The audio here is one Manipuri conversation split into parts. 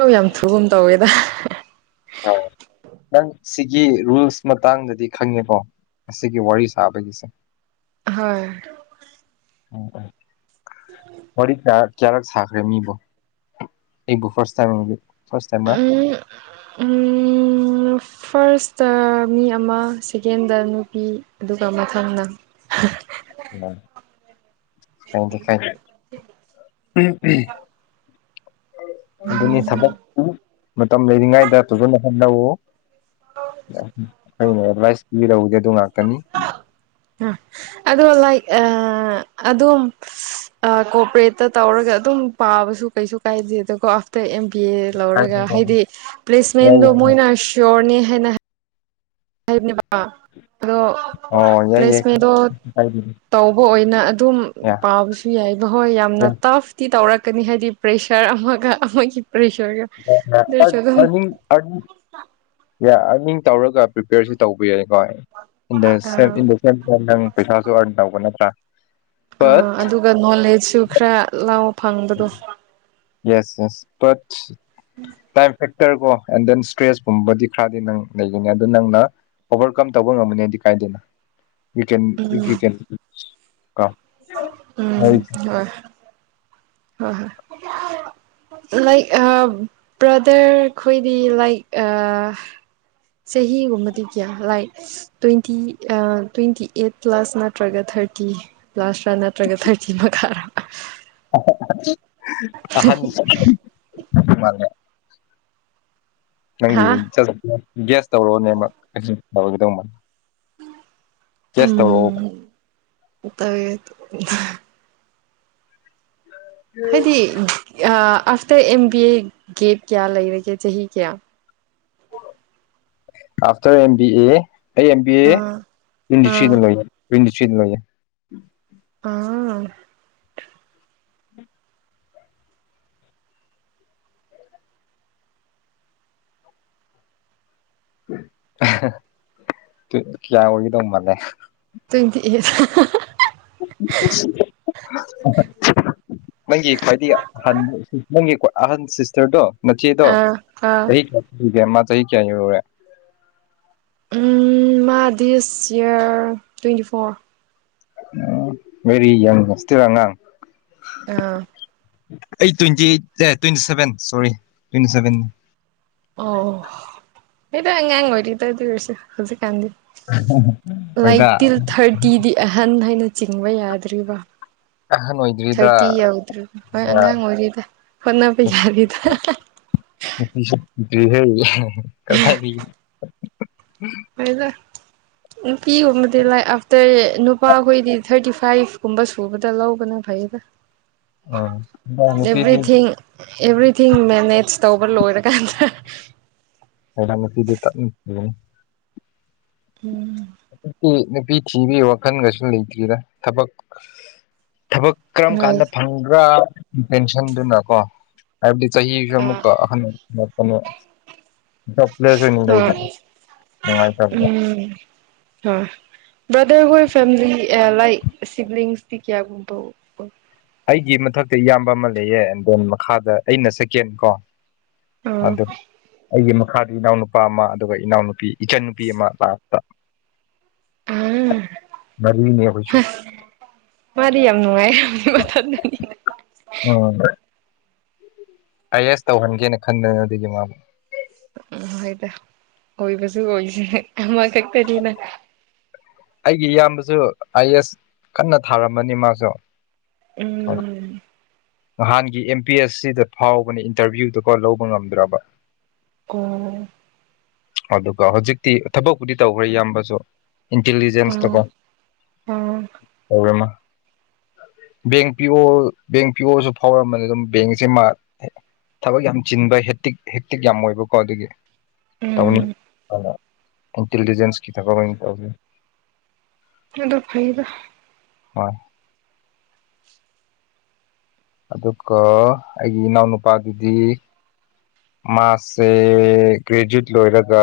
ꯁꯨ ꯌꯥꯝ ꯊꯨꯒꯨꯝ ꯇꯧꯋꯦꯗ ꯑ ꯅꯪ ꯁꯤꯒꯤ ꯔꯨꯜꯁ ꯃꯇꯥꯡꯗꯗꯤ ꯈꯪꯉꯦꯀꯣ꯫ ꯑꯁꯤꯒꯤ ꯋꯥꯔꯤ ꯁꯥꯕꯒꯤꯁꯦ꯫ ꯍꯣꯏ꯫ ꯎꯝ ꯋꯥꯔꯤ ꯀꯌꯥ ꯀꯌꯥꯔꯛ ꯁꯥꯈ꯭ꯔꯦ ꯃꯤꯕꯨ꯫ ꯑꯩꯕꯨ ꯐ꯭ꯔꯁ ꯇꯥꯏꯝ ꯐ꯭ꯔꯁ ꯇꯥꯏꯝꯔꯥ꯫ ꯎꯝ ꯎꯝ꯫ ꯐꯥꯔꯁ ꯇꯥ ꯃꯤ ꯑꯃ ꯁꯦꯀꯦꯟꯗ ꯅꯨꯄꯤ ꯑꯗꯨꯒ ꯃꯊꯪ ꯅꯪ [unintelligible] ꯑꯗꯨꯅꯤ ꯊꯕꯛ ꯃꯇꯝ ꯂꯩꯔꯤꯉꯩꯗ ꯐꯖꯅ ꯍ‌ꯣꯠꯅꯧꯋ‌ꯣ ꯑꯩꯅ ꯑꯦꯗꯚꯥꯏꯁ ꯄꯤꯔꯝꯗ‌ꯦ ꯑꯗꯨ ꯉꯥꯛꯇꯅꯤ ꯑ ꯑꯗ‌ꯣ ꯂꯥꯏꯛ ꯑꯥ ꯑꯗꯣꯝ ꯑꯥ ꯀꯣꯄꯔꯦꯠꯇ ꯇꯧꯔꯒ ꯑꯗꯨꯝ ꯄꯥꯕꯁꯨ ꯀꯩꯁꯨ ꯀꯥꯏꯗꯦꯗ ꯀꯣ ꯑꯇꯩ ꯑꯦꯝ ꯕꯤ ꯑꯦ ꯂꯧꯔꯒ ꯍꯥꯏꯗꯤ ꯄ꯭ꯂꯦꯁꯃꯦꯟꯗꯣ ꯃꯣꯏꯅ ꯁ꯭ꯌꯣꯔꯅꯤ ꯍꯩꯅ ꯍꯥꯏꯕꯅꯦꯕ ꯑꯗꯣ ꯑꯣ ꯌꯥꯏ ꯌꯥꯏ ꯀꯩꯁꯨ ꯄ꯭ꯂꯦꯁꯃꯦꯟꯗꯣ ꯀꯥꯏꯗꯦ꯫ ꯇꯧꯕ ꯑꯣꯏꯅ ꯑꯗꯨꯝ ꯌꯥ ꯄꯥꯕꯁꯨ ꯁꯨ ꯌꯥꯏꯕ ꯍꯣꯏ ꯌꯥꯝꯅ ꯇꯐꯇꯤ ꯇꯧꯔꯛꯀꯅꯤ ꯍꯥꯏꯗꯤ ꯄ꯭ꯔꯦꯁꯔ ꯑꯃꯒ ꯑꯃꯒꯤ ꯄꯔꯦꯁꯔꯒ [unintelligible] ꯑꯅꯤ ꯑꯅꯤ ꯌꯥ ꯑꯅꯤ ꯇꯧꯔꯒ ꯄ꯭ꯔꯤꯄꯦꯌꯔꯁꯨ ꯇꯧꯕ ꯌꯥꯏꯀꯣ ꯏꯟ ꯗꯥ [unintelligible] [unintelligible] ꯅꯪ ꯄꯩꯁꯥꯁꯨ ꯑꯔꯟ ꯇꯧꯕ ꯅꯠꯇ꯭ꯔꯥ ꯕꯠ ꯑꯥ ꯑꯗꯨꯒ ꯅꯣꯂꯦꯖꯁꯨ ꯈꯔ ꯂꯧ ꯐꯪꯕꯗꯣ ꯌꯦꯁ ꯌꯦꯁ ꯕꯠ ꯇꯥꯏꯝ ꯐ‌ꯦ ꯇꯔꯀꯣ ꯑꯦꯟ ꯗꯦꯟ ꯏꯁꯇ꯭ꯔꯦꯁ ꯒꯨꯝꯕꯗꯤ ꯈꯔꯗꯤ ꯅꯪ ꯂꯩꯒꯅꯦ ꯑꯗꯨ ꯅꯪꯅ ꯑꯣꯚꯔꯀꯝ ꯇꯧꯕ ꯉꯝꯃꯅꯤꯗꯤ ꯀꯥꯏꯗꯦꯗ ꯌꯨ ꯀꯦꯟ ꯏꯐ ꯌꯨ ꯀꯦꯟ ꯀꯣ [unintelligible] ꯅꯣꯏ ꯎꯝ ꯍꯣꯏ ꯍꯣꯏ ꯍꯣꯏ [unintelligible] ꯂꯥꯏꯠ ꯑꯥ ꯕ꯭ꯔꯗꯔ ꯈꯣꯏꯗꯤ ꯂꯥꯏꯠ ꯑ ꯆꯍꯤ ꯒꯨꯝꯕꯗꯤ ꯀꯌꯥ light twenty twenty eight plus ꯅꯠꯇ꯭ꯔꯒ ꯊꯥꯔꯇꯤ ꯄ꯭ꯂꯁꯥꯔ ꯅꯠꯇ꯭ꯔꯒ ꯊꯥꯔꯇꯤ ꯃꯈꯥꯔ‌ꯣ [unintelligible] ꯑꯍꯟ ꯃꯥꯅꯦ ꯅꯪꯒꯤ ꯍꯥ ꯖꯠꯁ ꯒ‌ꯦꯁ ꯇꯧꯔꯛꯑꯣꯅꯦ ꯑꯩ [unintelligible] ꯒ‌ꯦꯁ ꯇꯧꯔꯑꯣ ꯇ [unintelligible] ꯍꯥꯏꯗꯤ ꯑꯥ after M B A get ꯀꯌꯥ ꯂꯩꯔꯒꯦ ꯆꯍꯤ ꯀꯌꯥ ꯑꯐꯇꯔ ꯑꯦꯝ ꯕꯤ ꯑꯦ ꯑꯩ ꯑꯦꯝ ꯕꯤ ꯑꯦ ꯑꯥ ꯑꯥ ꯇ‌ꯣꯏꯟꯇꯤꯊ꯭ꯔꯤꯗ ꯂꯣꯏꯕ ꯇ‌ꯣꯏꯟꯇꯤꯊ꯭ꯔꯤꯗ ꯂ‌ꯣꯏꯌ‌ꯦ ꯑꯥ [unintelligible] ꯀ ꯀꯌꯥ ꯑꯣꯏꯒꯗꯧ ꯃꯥꯜꯂꯦ ꯇꯣꯏꯟꯇꯤ ꯑꯩꯠ [unintelligible] ꯅꯪꯒꯤ ꯈ꯭ꯋꯥꯏꯗꯒꯤ ꯑꯍꯥꯟ ꯅꯪꯒꯤꯀꯣ ꯑꯍꯟ ꯁꯤꯁꯇꯔꯗꯣ ꯅꯆꯦꯗꯣ ꯑꯥ ꯑꯥ ꯆꯍꯤ ꯀꯌꯥ ꯁꯨꯒꯦ ꯃꯥ ꯆꯍꯤ ꯀꯌꯥ ꯌꯧꯔꯦ ꯎꯝ ꯃꯥ ꯗꯤꯁ ꯏꯌꯔ ꯇ꯭ꯋꯦꯟꯇꯤ ꯐꯣꯔ ꯑꯣ ꯕꯦꯔꯤ ꯌꯥꯡ ꯍ‌ꯣꯁꯇ‌ꯦꯜ ꯑꯉꯥꯡ ꯑꯥ ꯑꯩ ꯇ꯭ꯋꯦꯟꯇꯤꯑꯩꯠ ꯑꯥ ꯇ꯭ꯋꯦꯟꯇꯤ ꯁꯚꯦꯟ ꯁꯣꯔꯤ ꯇ꯭ꯋꯦꯟꯇꯤꯁꯚꯦꯟ ꯑꯣ ꯍ‌ꯦꯛꯗ ꯑꯉꯥꯡ ꯑꯣꯏꯔꯤꯗ ꯗꯨꯑꯣꯔꯁꯨ ꯍꯧꯖꯤꯛ ꯀꯥꯟꯗꯤ ꯂꯥꯏꯛ ꯍꯣꯏꯗ ꯇꯤꯜ ꯊꯥꯔꯇꯤꯗꯤ ꯑꯍꯟ ꯍꯥꯏꯅ ꯆꯤꯡꯕ ꯌꯥꯗ꯭ꯔꯤꯕ ꯑꯍꯟ ꯑꯣꯏꯗ꯭ꯔꯤꯗ ꯊꯥꯔꯇꯤ ꯌꯧꯗ꯭ꯔꯣ ꯍꯣꯏ ꯑꯉꯥꯡ ꯑꯣꯏꯔꯤꯗ ꯍꯣꯠꯅꯕ ꯌꯥꯔꯤꯗ [unintelligible] ꯀꯔꯥꯏꯗꯩ ꯍ‌ꯣꯏꯗ ꯅꯨꯄꯤꯒꯨꯝꯕꯗꯤ ꯂꯥꯏꯛ ꯑꯐꯇꯔ ꯅꯨ ꯅꯨꯄꯥꯈꯣꯏꯗꯤ ꯊꯥꯔꯇꯤ ꯐꯥꯏꯚ ꯀꯨꯝꯕ ꯁꯨꯕꯗ ꯂꯧꯕꯅ ꯐꯩꯌꯦꯗ ꯎꯝ ꯅꯨꯄꯤꯗꯤ ꯑꯦꯚ꯭ꯔꯤꯊꯤꯡ ꯑꯦꯚ꯭ꯔꯤꯊꯤꯡ ꯃꯦꯅꯦꯖ ꯇꯧꯕ ꯂꯣꯏꯔꯀꯥꯟꯗ [unintelligible] ꯎꯝ ꯅꯨꯄꯤ ꯅꯨꯄꯤ ꯊꯤꯕꯤꯒꯤ ꯋꯥꯈꯜꯒꯁꯨ ꯂꯩꯇ꯭ꯔꯤꯗ ꯊꯕꯛ ꯊꯕꯛ ꯀꯔꯝ ꯍꯣꯏ ꯀꯥꯟꯗ ꯐꯪꯕ꯭ꯔꯥ ꯄꯦꯟꯁꯤꯟꯗꯨꯅꯀꯣ ꯍꯥꯏꯕꯗꯤ ꯆꯍꯤꯖꯨ ꯑꯃꯨꯛꯀ ꯑꯍꯟ ꯑꯣꯔꯛꯄꯅꯦ ꯖꯣꯞ ꯄ꯭ꯂꯦꯁ ꯑꯣꯏꯅ ꯂꯩꯕ ꯍꯣꯏ ꯅꯨꯡꯉꯥꯏꯇꯕꯗ [inaudible] ꯎꯝ ꯍꯣꯏ ꯕ꯭ꯔꯗꯔꯍꯣꯏ ꯐꯦꯃꯤꯂꯤ ꯂꯥꯏꯛ ꯁꯤꯕꯂꯤꯡꯁꯗꯤ ꯀꯌꯥꯒꯨꯝꯕ ꯑꯩꯒꯤ ꯃꯊꯛꯇ ꯏꯌꯥꯝꯕ ꯑꯃ ꯂꯩꯌꯦ ꯑꯦꯟ ꯗꯦꯟ ꯃꯈꯥꯗ ꯑꯩꯅ ꯁꯦꯀꯦꯟ ꯀꯣ ꯑꯣ ꯑꯗꯨ ꯑꯩꯒꯤ ꯃꯥ ꯃꯈꯥꯗ ꯏꯅꯥꯎꯅꯨꯄꯥ ꯑꯃ ꯑꯗꯨꯒ ꯏꯅꯥꯎꯅꯨꯄꯤ ꯏꯆꯟ ꯅꯨꯨꯄꯤ ꯑꯃ ꯂꯥꯁꯇ ꯑꯝ ꯃꯔꯤꯅꯦ [inaudible] ꯑꯩꯈꯣꯏꯁꯨ ꯃꯥꯗꯤ ꯌꯥꯝ ꯅꯨꯡꯉꯥꯏꯔꯝꯅꯤ ꯃꯊꯟꯗꯨꯅꯤꯅ [unintelligible] ꯑꯥꯏ ꯑꯦꯁ ꯇꯧꯍꯟꯒꯦꯅ ꯈꯟꯗꯅ ꯑꯗꯨꯒꯤ ꯃꯥꯕꯨ ꯎꯝ ꯍꯣꯏꯗ ꯑꯣꯏꯕꯁꯨ ꯑꯣꯏꯁꯅꯨ ꯑꯃꯈꯛꯇꯅꯤꯅ ꯑꯩꯒꯤ ꯏꯌꯥꯝꯕꯁꯨ ꯑꯥꯏ ꯑꯦꯁ ꯀꯟꯅ ꯊꯥꯔꯝꯕꯅꯤ ꯃꯥꯁꯨ ꯎꯝ ꯅꯍꯥꯟꯒꯤ ꯑꯦꯝ ꯄꯤ ꯑꯦꯁ ꯁꯤꯗꯣ ꯐꯥꯎꯕꯅꯦ ꯏꯟꯇꯔꯚꯤꯌꯨꯗꯨꯀꯣ ꯂꯧꯕ ꯉꯝꯗ꯭ꯔꯕ ꯑꯣ ꯑꯗꯨꯒ ꯍꯧꯖꯤꯛꯇꯤ ꯊꯕꯛꯄꯨꯗꯤ ꯇꯧꯈ꯭ꯔꯦ ꯏꯌꯥꯝꯕꯁꯨ ꯑꯣ ꯏꯟꯇꯤꯂꯤꯖꯦꯟꯁꯇꯀꯣ ꯑꯣ ꯇꯧꯔꯦ ꯃꯥ ꯕꯦꯡ ꯄꯤ ꯑꯣ ꯕꯦꯡ ꯄꯤ ꯑꯣꯁꯨ ꯐꯥꯎꯔꯝꯕꯅꯦ ꯑꯗꯨꯝ ꯕꯦꯡꯒꯤꯖꯦ ꯃꯥ ꯊꯕꯛ ꯌꯥꯝ ꯆꯤꯟꯕ ꯍꯦꯛꯇꯤꯛ ꯍꯦꯛꯇꯤꯛ ꯌꯥꯝ ꯑꯣꯏꯕꯀꯣ ꯑꯗꯨꯒꯤ ꯇꯧꯅꯤ ꯎꯝ ꯍꯥꯏꯅ ꯏꯟꯇꯤꯂꯤꯖꯦꯟꯁꯀꯤ ꯊꯕꯛ ꯑꯣꯏꯅ ꯇꯧꯈ꯭ꯔꯦ ꯑꯗꯨ ꯐꯩꯌꯦꯗ ꯍꯣꯏ ꯑꯗꯨꯒ ꯑꯩꯒꯤ ꯏꯅꯥꯎꯅꯨꯄꯥꯒꯤꯗꯤ ꯃꯥꯁꯦ ꯒ꯭ꯔꯦꯖꯨꯌꯦꯠ ꯂꯣꯏꯔꯒ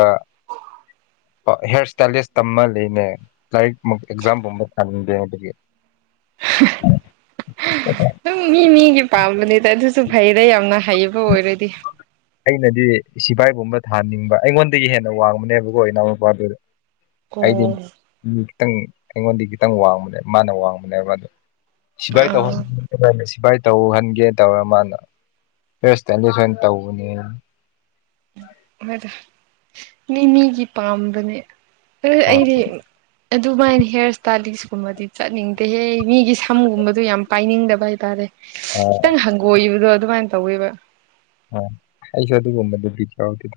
ꯍꯤꯌꯥꯔ ꯏꯁꯇꯥꯏꯂꯤꯁ ꯇꯝꯃ ꯂꯩꯅꯦ ꯂꯥꯏꯔꯤꯛ ꯃꯨꯛ ꯑꯦꯛꯖꯥꯝꯒꯨꯝꯕ ꯊꯥꯅꯤꯡꯗꯦ ꯍꯥꯏꯕꯒꯤ [inaudible] ꯗꯨꯝ ꯃꯤ ꯃꯤꯒꯤ ꯄꯥꯝꯕꯅꯦꯗ ꯑꯗꯨꯁꯨ ꯐꯩꯌꯦꯗ ꯌꯥꯝꯅ ꯍꯩꯕ ꯑꯣꯏꯔꯗꯤ ꯑꯩꯅꯗꯤ ꯁꯤꯐꯥꯏꯒꯨꯝꯕ ꯊꯥꯅꯤꯡꯕ ꯑꯩꯉꯣꯟꯗꯒꯤ ꯍꯦꯟꯅ ꯋꯥꯡꯕꯅꯦꯕꯀꯣ ꯏꯅꯥꯎꯅꯨꯄꯥꯗꯨ ꯑꯩꯗꯤ ꯑꯣ ꯃꯤ ꯈꯤꯇꯪ ꯑꯩꯉꯣꯟꯗꯤ ꯈꯤꯇꯪ ꯋꯥꯡꯕꯅꯦ ꯃꯥꯅ ꯋꯥꯡꯕꯅꯦꯕ ꯑꯗꯨ ꯁꯤꯐꯥꯏ ꯇꯧ ꯑꯥ [unintelligible] ꯇꯧꯍꯟꯒꯦ ꯇꯧꯔ ꯃꯥꯅ ꯍꯦꯌꯔ ꯏꯁꯇꯥꯜꯂꯤꯁ ꯑꯣꯏꯅ ꯇꯧꯕꯅꯦ ꯇꯧ ꯍꯣꯏꯗ ꯃꯤ ꯃꯤꯒꯤ ꯄꯥꯝꯕꯅꯦ ꯑꯗꯨ ꯍꯣꯏ ꯑꯩꯗꯤ ꯑꯗꯨꯃꯥꯏꯅ ꯍꯤꯌꯥꯔ ꯏꯁꯇꯥꯏꯂꯤꯁꯀꯨꯝꯕꯗꯤ ꯆꯠꯅꯤꯡꯗꯦꯍꯦ ꯃꯤꯒꯤ ꯁꯝꯒꯨꯝꯕꯗꯣ ꯌꯥꯝꯅ ꯄꯥꯏꯅꯤꯡꯗꯕ ꯍꯥꯏꯇꯥꯔꯦ ꯑꯣ ꯈꯤꯇꯪ ꯍꯪꯒꯣꯏꯕꯗꯣ ꯑꯗꯨꯃꯥꯏꯅ ꯇꯧꯋꯦꯕ ꯑꯣ ꯑꯩꯁꯨ ꯑꯗꯨꯒꯨꯝꯕꯗꯨꯗꯤ [unintelligible]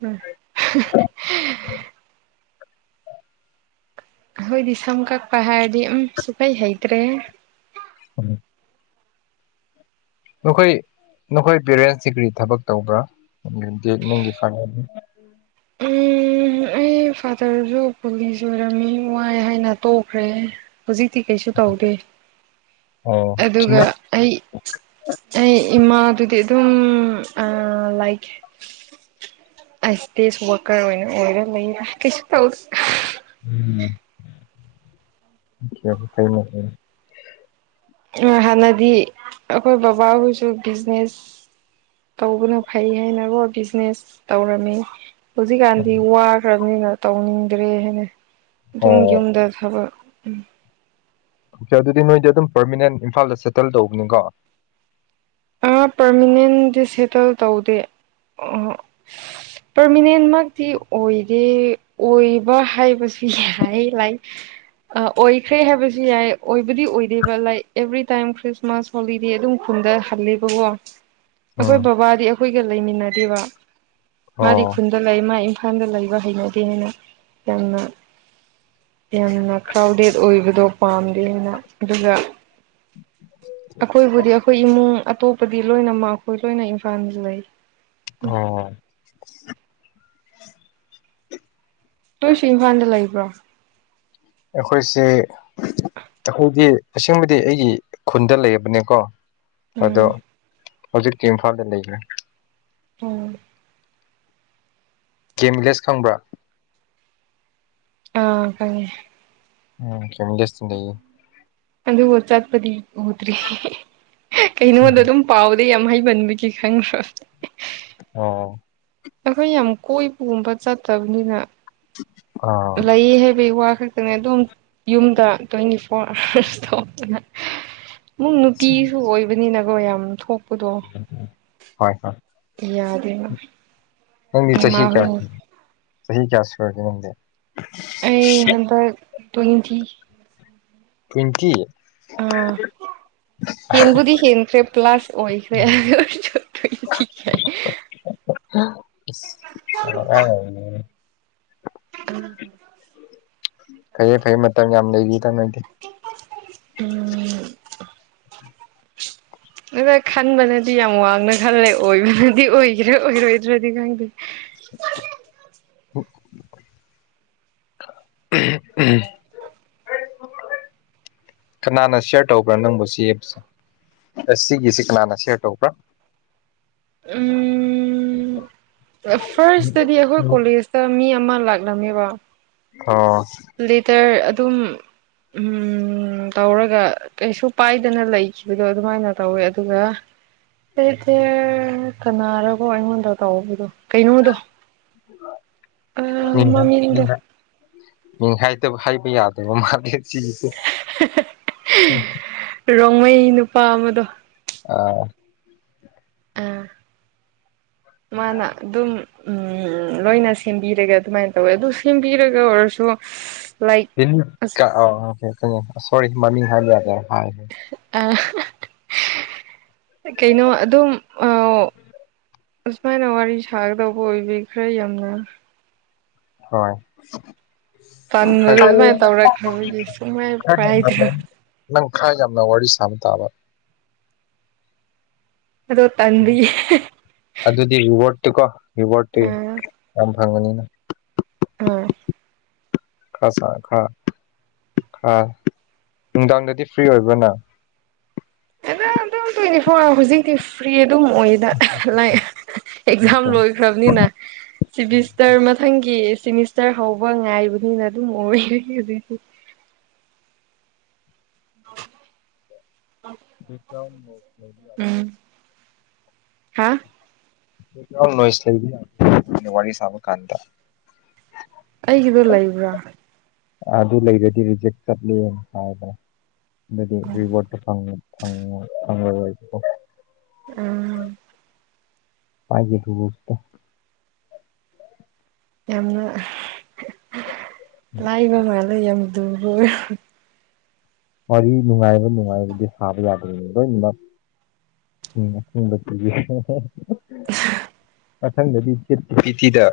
ꯎꯝ ꯑꯩꯈꯣꯏꯗꯤ ꯁꯝ ꯀꯛꯄ ꯍꯥꯏꯔꯗꯤ ꯑꯝ ꯁꯨꯛꯍꯩ ꯍꯩꯇ꯭ꯔꯦꯍꯦ ꯅꯈꯣꯏ ꯅꯈꯣꯏ ꯄꯦꯔꯦꯟꯁ ꯗꯤ ꯀꯥꯔꯤ ꯊꯕꯛ ꯇꯧꯕ꯭ꯔꯥ ꯅꯒꯤ ꯎꯝ ꯑꯩ ꯐꯥꯗꯔꯁꯨ ꯄꯨꯂꯤꯁ ꯑꯣꯏꯔꯝꯃꯤ ꯋꯥꯏ ꯍꯥꯏꯅ ꯇꯣꯛꯈ꯭ꯔꯦ ꯍꯧꯖꯤꯛꯇꯤ ꯀꯩꯁꯨ ꯇꯧꯗꯦ ꯑꯣ ꯑꯗꯨꯒ ꯑꯩ ꯑꯩ ꯏꯃꯥꯗꯨꯗꯤ ꯑꯗꯨꯝ ꯂꯥꯏꯛ ꯑꯩ ꯏꯁꯇꯦꯖ ꯋꯥꯀꯔ ꯑꯣꯏꯅ ꯑꯣꯏꯔ ꯂꯩꯔ ꯀꯩꯁꯨ ꯇꯧ ꯎꯝ ꯐꯩ ꯍꯥꯟꯅꯗꯤ ꯑꯩꯈꯣꯏ ꯕꯕꯥꯍꯣꯏꯁꯨ ꯕꯤꯖꯤꯅꯦꯁ ꯇꯧꯕꯅ ꯐꯩ ꯍꯥꯏꯅꯀꯣ ꯕꯤꯖꯤꯅꯦꯁ ꯇꯧꯔꯝꯃꯤ ꯍꯧꯖꯤꯛꯀꯥꯟꯗꯤ ꯋꯥꯈ꯭ꯔꯕꯅꯤꯅ ꯇꯧꯅꯤꯡꯗ꯭ꯔꯦ ꯍꯥꯏꯅ ꯑꯗꯨꯝ ꯑꯣ ꯌꯨꯝꯗ ꯊꯕꯛ ꯑꯣꯀꯦ ꯑꯗꯨꯗꯤ ꯅꯣꯏꯗꯤ ꯑꯗꯨꯝ ꯄꯔꯃꯤꯅꯦꯟ ꯏꯝꯐꯥꯜꯗ ꯁꯦꯇꯜ ꯇꯧꯕꯅꯤꯀꯣ ꯑ ꯄꯥꯔꯃꯅꯦꯟꯗꯤ ꯁꯦꯇꯜ ꯇꯧꯗꯦ ꯑ ꯄꯔꯃꯤꯅꯦꯟꯃꯛꯇꯤ ꯑꯣꯏꯗꯦ ꯑꯣꯏꯕ ꯍꯥꯏꯕꯁꯨ ꯌꯥꯏ ꯂꯥꯏꯛ ꯑ ꯑꯣꯏꯈ꯭ꯔꯦ ꯍꯥꯏꯕꯁꯨ ꯌꯥꯏ ꯑꯣꯏꯕꯗꯤ ꯑꯣꯏꯗꯦꯕ like every time Christmas holiday ꯑꯗꯨꯝ ꯈꯨꯟꯗ ꯍꯜꯂꯦꯕꯀꯣ ꯑꯩꯈꯣꯏ ꯎꯝ ꯕꯕꯥꯗꯤ ꯑꯩꯈꯣꯏꯒ ꯂꯩꯃꯤꯟꯅꯗꯦꯕ ꯃꯥꯗꯤ ꯑꯣ ꯈꯨꯟꯗ ꯂꯩ ꯃꯥ ꯏꯝꯐꯥꯜꯗ ꯂꯩꯕ ꯍꯩꯅꯗꯦ ꯍꯥꯏꯅ ꯌꯥꯝꯅ ꯌꯥꯝꯅ ꯀ꯭ꯔꯥꯎꯗꯦꯠ ꯑꯣꯏꯕꯗꯣ ꯄꯥꯝꯗꯦꯅ ꯑꯗꯨꯒ ꯑꯩꯈꯣꯏꯕꯨꯗꯤ ꯑꯩꯈꯣꯏ ꯏꯃꯨꯡ ꯑꯇꯣꯞꯄꯗꯤ ꯂꯣꯏꯅꯃꯛ ꯑꯩꯈꯣꯏ ꯂꯣꯏꯅ ꯏꯝꯐꯥꯜꯗ ꯂꯩ ꯑꯣ ꯥꯅꯣꯏꯁꯨ ꯏꯝꯐꯥꯟꯗ ꯂꯩꯕ꯭ꯔꯣ ꯑꯩꯈꯣꯏꯁꯦ ꯑꯩꯈꯣꯏꯗꯤ ꯑꯁꯦꯡꯕꯗꯤ ꯑꯩꯒꯤ ꯈꯨꯟꯗ ꯂꯩꯕꯅꯦꯀꯣ ꯑꯗꯣ ꯎꯝ ꯍꯧꯖꯤꯛꯇꯤ ꯏꯝꯐꯥꯜꯗ ꯂꯩꯕꯔꯥ ꯎꯝ ꯒꯦꯝ ꯚꯤꯂꯦꯖ ꯈꯪꯕ꯭ꯔꯥ ꯑ ꯈꯪꯉꯦ ꯎꯝ ꯒꯦꯝ ꯚꯤꯂꯦꯖꯇꯤ ꯅꯩꯕꯅꯦ ꯑꯗ ꯑꯣ ꯆꯥꯠꯄꯗꯤ ꯑꯣꯗ꯭ꯔꯤ ꯀꯩꯩꯅꯣꯗ ꯑꯗꯨꯝ ꯄꯥꯎꯗ ꯌꯥꯝ ꯍꯩꯃꯟꯕꯒꯤ ꯈꯪꯈ꯭ꯔꯣ ꯑꯣ ꯑꯩꯈꯣꯏ ꯌꯥꯝ ꯀꯣꯏꯕꯒꯨꯝꯕ ꯆꯠꯇꯕꯅꯤꯅ ꯑꯥ ꯂꯩꯌꯦ ꯍꯥꯏꯕꯩ ꯋꯥ ꯈꯛ ꯑꯗꯨ ꯑꯗꯨꯝ ꯌꯨꯝꯗ ꯇ꯭ꯋꯦꯟꯇꯤ ꯐꯣꯔ ꯑꯥꯋꯥꯔꯁ ꯊꯣꯛꯇꯅ ꯃꯨꯡ ꯅꯨꯄꯤꯁꯨ ꯑꯣꯏꯕꯅꯤꯅꯀꯣ ꯌꯥꯝ ꯊꯣꯛꯄꯗꯣ ꯍꯣꯏ ꯍꯣꯏ ꯌꯥꯗꯦ ꯅꯪꯗꯤ ꯆꯍꯤ ꯆꯍꯤ ꯀꯌꯥ ꯆꯍꯤ ꯀꯌꯥꯁꯨꯒꯦ ꯅꯗꯤ ꯑꯩ ꯍꯟꯗꯛ ꯇꯨꯋꯦꯟꯇꯤ ꯇꯨꯋꯦꯟꯇꯤ ꯑꯥ ꯍꯦꯟꯕꯨꯗꯤ ꯍꯦꯟꯈ꯭ꯔꯦ ꯄ꯭ꯂꯁ ꯑꯣꯏꯈ꯭ꯔꯦ ꯑꯗꯨꯑꯣꯏꯔꯁꯨ ꯇꯋ꯭ꯌꯟꯇꯤ ꯎ ꯎꯝ ꯐꯩꯌꯦ ꯐꯩ ꯃꯇꯝ ꯌꯥꯝ ꯂꯩꯔꯤꯗ ꯅꯪꯗꯤ ꯎꯝ [unintelligible] ꯈꯟꯕꯅꯗꯤ ꯌꯥꯝ ꯋꯥꯡꯅ ꯈꯜꯂꯦ ꯑꯣꯏꯕꯅꯗꯤ ꯑꯣꯏꯈ꯭ꯔꯦ ꯑꯣꯏꯔꯣꯏꯗ꯭ꯔꯗꯤ ꯈꯪꯗꯦ ꯑꯣ ꯎꯝ ꯎꯝ ꯀꯅꯥꯅ ꯁꯤꯌꯔ ꯇꯧꯕ꯭ꯔꯥ ꯅꯪꯕꯨ ꯁꯤꯞꯁꯦꯁ ꯁꯤꯒꯤꯁꯤꯦ ꯀꯅꯥꯅ ꯁꯤꯌꯔ ꯇꯧꯕ꯭ꯔꯥ ꯎꯝ ꯐꯥꯔꯁꯗꯗꯤ ꯑꯩꯈꯣꯏ ꯀꯣꯂꯦꯖ ꯇꯥ ꯃꯤ ꯑꯃ ꯂꯥꯛꯂꯝꯃꯦꯕ ꯑꯣ ꯂꯦꯇꯔ ꯑꯗꯨꯝ ꯎꯝ ꯇꯧꯔꯒ ꯀꯩꯁꯨ ꯄꯥꯏꯗꯅ ꯂꯩꯈꯤꯕꯗꯣ ꯑꯗꯨꯃꯥꯏꯅ ꯇꯧꯋꯦ ꯑꯗꯨꯒ ꯑꯩꯁꯦ ꯀꯅꯥꯔꯒꯣ ꯑꯩꯉꯣꯟꯗ ꯇꯧꯑꯣꯕꯤꯗꯣ ꯃꯤꯅꯥ ꯃꯃꯤꯡꯗꯣ ꯃꯤꯅꯥ ꯃꯤ ꯍꯥꯏꯗꯕ ꯍꯥꯏꯕ ꯌꯥꯗꯕ ꯃꯥꯜꯂꯤ ꯁꯤꯁꯤꯁꯨ ꯔꯣꯡꯃꯩ ꯅꯨꯄꯥ ꯑꯃꯗꯣ ꯑ ꯑ ꯃꯥꯅ ꯑꯗꯨꯝ ꯎꯝ ꯂꯣꯏꯅ ꯁꯦꯝꯕꯤꯔꯒ ꯑꯗꯨꯃꯥꯏꯅ ꯇꯧꯋꯦ ꯑꯗꯨ ꯁꯦꯝꯕꯤꯔꯒ ꯑꯣꯏꯔꯁꯨ ꯂꯥꯏꯛ ꯗꯥꯏꯂꯤꯞ ꯑꯁ ꯀꯥ ꯑꯥ ꯁꯣꯔꯤ ꯃꯃꯤꯡ ꯍꯥꯏꯕ ꯌꯥꯒꯦ ꯍꯥꯏꯁꯦ ꯑ ꯀꯩꯅꯣ ꯑꯗꯨꯝ ꯑ ꯑꯁꯨꯃꯥꯏꯅ ꯋꯥꯔꯤ ꯁꯥꯒꯗꯧꯕ ꯑꯣꯏꯕꯤ ꯈꯔ ꯌꯥꯝꯅ ꯍꯣꯏ ꯄꯟꯕꯗꯣ ꯑꯗꯨꯃꯥꯏꯅ ꯇꯧꯔꯛꯈ꯭ꯔꯕꯒꯤ ꯁꯨꯡꯃꯥꯏ ꯄꯥꯏꯗ꯭ꯔꯣ ꯅꯪ ꯈꯥꯏ ꯌꯥꯝꯅ ꯋꯥꯔꯤ ꯁꯥꯝ ꯇꯥꯕ ꯑꯗꯣ ꯇꯟꯕꯩ ꯑꯗꯨꯗꯤ ꯔꯤꯋꯥꯔꯠꯇꯨ ꯀꯣ ꯔꯤꯋꯥꯔꯠꯇꯨ ꯑꯥ ꯌꯥꯝ ꯐꯪꯉꯅꯤꯅ ꯑ ꯈ ꯆꯔꯦ ꯈ ꯈ ꯅꯨꯡꯗꯥꯡꯗꯗꯤ ꯐ꯭ꯔꯤ ꯑꯣꯏꯕꯔꯅ ꯑꯗꯨꯝ ꯑꯗꯨꯝ ꯇ꯭ꯋꯦꯟꯇꯤ ꯐꯣꯔ ꯑꯋꯥꯔ ꯍꯧꯖꯤꯛꯇꯤ ꯐ꯭ꯔꯤ ꯑꯗꯨꯝ ꯑꯣꯏꯗ ꯂꯥꯏ ꯑꯦꯛꯖꯝ ꯂꯣꯏ ꯐꯝꯅꯤ ꯅ ꯁꯤꯃꯤꯁꯇꯔ ꯃꯊꯪꯒꯤ ꯁꯤꯃꯤꯁꯇꯔ ꯍꯧꯕ ꯉꯥꯏꯕꯅꯤꯅ ꯑꯗꯨꯝ ꯑꯣꯏꯔ ꯍꯧꯖꯤ ꯑ ꯎꯝ ꯎꯝ ꯍꯥ ꯑꯦꯛꯖꯝꯅꯣꯁ ꯋꯥꯔꯤ ꯁꯥꯕ ꯀꯥꯟ ꯑꯩꯒꯤꯗꯣ ꯂꯩꯕ꯭ꯔꯥ ꯑꯗꯨ ꯂꯩꯔꯗꯤ ꯔꯤꯖꯦꯛ ꯆꯠꯂꯤꯅ ꯍꯥꯏꯕ ꯑꯗꯨꯗꯤ ꯔꯤꯋꯥꯔꯗꯣ ꯐ ꯐꯪꯕ ꯑꯣꯏꯕꯀꯣ ꯎꯝ ꯄꯥꯏꯒꯤꯗꯨꯗꯤ ꯌꯥꯝꯅ ꯂꯥꯏꯕ ꯃꯥꯜꯂꯦ ꯌꯥꯝ ꯂꯨꯕ ꯑꯣꯏ ꯋꯥꯔꯤ ꯅꯨꯡꯉꯥꯏꯕ ꯅꯨꯡꯉꯥꯏꯕꯗꯤ ꯁꯥꯕ ꯌꯥꯗꯣꯏꯅꯦ ꯂꯣꯏꯅꯃꯛ ꯎꯝ ꯎ [inaudible] ꯃꯊꯪꯗꯗꯤ ꯄꯤ ꯇꯤꯗ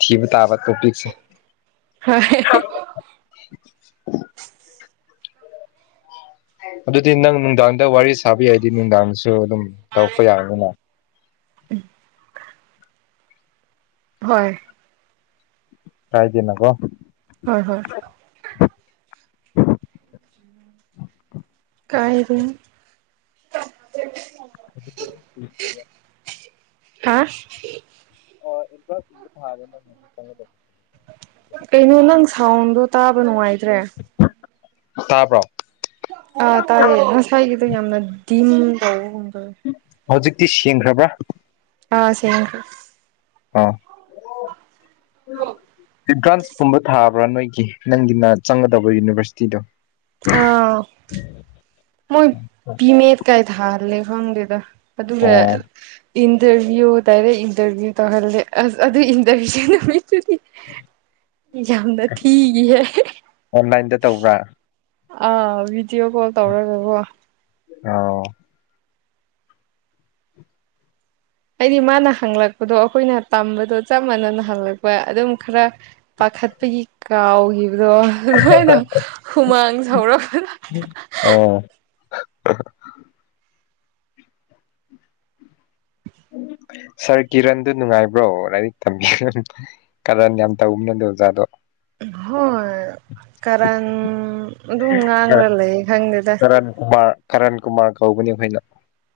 ꯊꯤꯕ ꯇꯥꯕ ꯇꯣꯄꯤꯛꯁꯦ ꯍꯣꯏ ꯑꯗꯨꯗꯤ ꯅꯪ ꯅꯨꯡꯗꯥꯡꯗ ꯋꯥꯔꯤ ꯁꯥꯕ ꯌꯥꯏꯗꯤ ꯅꯨꯡꯗꯥꯡꯁꯨ ꯑꯗꯨꯝ ꯇꯧꯔꯛꯄ ꯌꯥꯕꯅꯤꯅ ꯍꯣꯏ ꯍꯥꯢꯗꯤ ꯅꯒꯣ ꯍꯣꯏ ꯍꯣꯏ ꯀꯥꯏꯗꯦ ꯍꯥ ꯑꯣ ꯏꯟꯇ꯭ꯔꯥꯟꯁ ꯊꯕ [unintelligible] ꯀꯩꯅꯣ ꯅꯪ ꯁꯥꯎꯟꯗꯣ ꯇꯥꯕ ꯅꯨꯡꯉꯥꯏꯇ꯭ꯔꯦ ꯇꯥꯕꯔꯣ ꯑꯥ ꯇꯥꯏꯌꯦ ꯉꯁꯥꯏꯒꯤꯗꯣ ꯌꯥꯝꯅ ꯗꯤꯝ ꯇꯧꯕꯒꯨꯝꯗꯧꯋꯦ ꯍꯧꯖꯤꯛꯇꯤ ꯁꯦꯡꯈ꯭ꯔꯕ꯭ꯔꯥ ꯑ ꯁꯦꯡꯉꯦ ꯑꯥ ꯏꯟꯇꯔꯥꯟꯁꯀꯨꯝꯕ ꯊꯥꯕ꯭ꯔꯥ ꯅꯣꯏꯒꯤ ꯅꯪꯒꯤꯅ ꯆꯪꯒꯗꯕ ꯌꯨꯅꯤꯚꯔꯁꯤꯇꯤꯗꯣ ꯑꯥ ꯃꯣꯏ ꯄꯤꯃꯦꯠ ꯀꯥꯏ ꯊꯥꯍꯜꯂꯦ ꯈꯪꯗꯦꯗ ꯑꯗꯨꯒ ꯑꯣ ꯏꯟꯇꯔꯚ꯭ꯌꯨ ꯗꯥꯏꯔꯦꯛ ꯏꯟꯇꯔꯚꯤꯌꯨ ꯇꯧꯍꯜꯂꯦ ꯑꯁ ꯑꯗꯨ ꯏꯟꯇꯔꯚꯤꯌꯨ ꯅꯨꯃꯤꯠꯇꯨꯗꯤ ꯌꯥꯝꯅ ꯊꯤꯒꯤꯍꯦ ꯑꯣꯟꯂꯥꯏꯟꯗ ꯇꯧꯕ꯭ꯔꯥ ꯑꯥ ꯚꯤꯗꯤꯑꯣ ꯀꯣꯜ ꯇꯧꯔꯒꯀꯣ ꯑꯥꯎ ꯍꯥꯏꯗꯤ ꯃꯥꯅ ꯍꯪꯂꯛꯄꯗꯣ ꯑꯩꯈꯣꯏꯅ ꯇꯝꯕꯗꯣ ꯆꯞ ꯃꯥꯟꯅꯅ ꯍꯪꯂꯛꯄ ꯑꯗꯨꯝ ꯈꯔ ꯄꯥꯈꯠꯄꯒꯤ ꯀꯥꯎꯒꯤꯕꯗꯣ ꯑꯗꯨꯃꯥꯏꯅ ꯍꯨꯃꯥꯡ ꯁꯧꯔꯛꯄꯗ ꯑꯣ ꯁꯥꯔ ꯀꯤꯔꯟꯗꯨ ꯅꯨꯡꯉꯥꯏꯕ꯭ꯔꯣ ꯂꯥꯏꯔꯤꯛ ꯇꯝꯕꯤꯕ ꯀꯔꯟ ꯌꯥꯝ ꯇꯧꯕꯅꯦ ꯑꯗꯨ ꯑꯣꯖꯥꯗꯣ ꯍꯣꯏ ꯀꯔꯟ ꯑꯗꯨꯝ ꯉꯥꯡꯂ ꯂꯩ ꯈꯪꯗꯦꯗ ꯑꯔꯨꯟꯀꯨꯃꯥꯔ ꯀꯔꯟ ꯀꯨꯃꯥꯔ ꯀꯧꯕꯅꯤ ꯑꯩꯈꯣꯏꯅ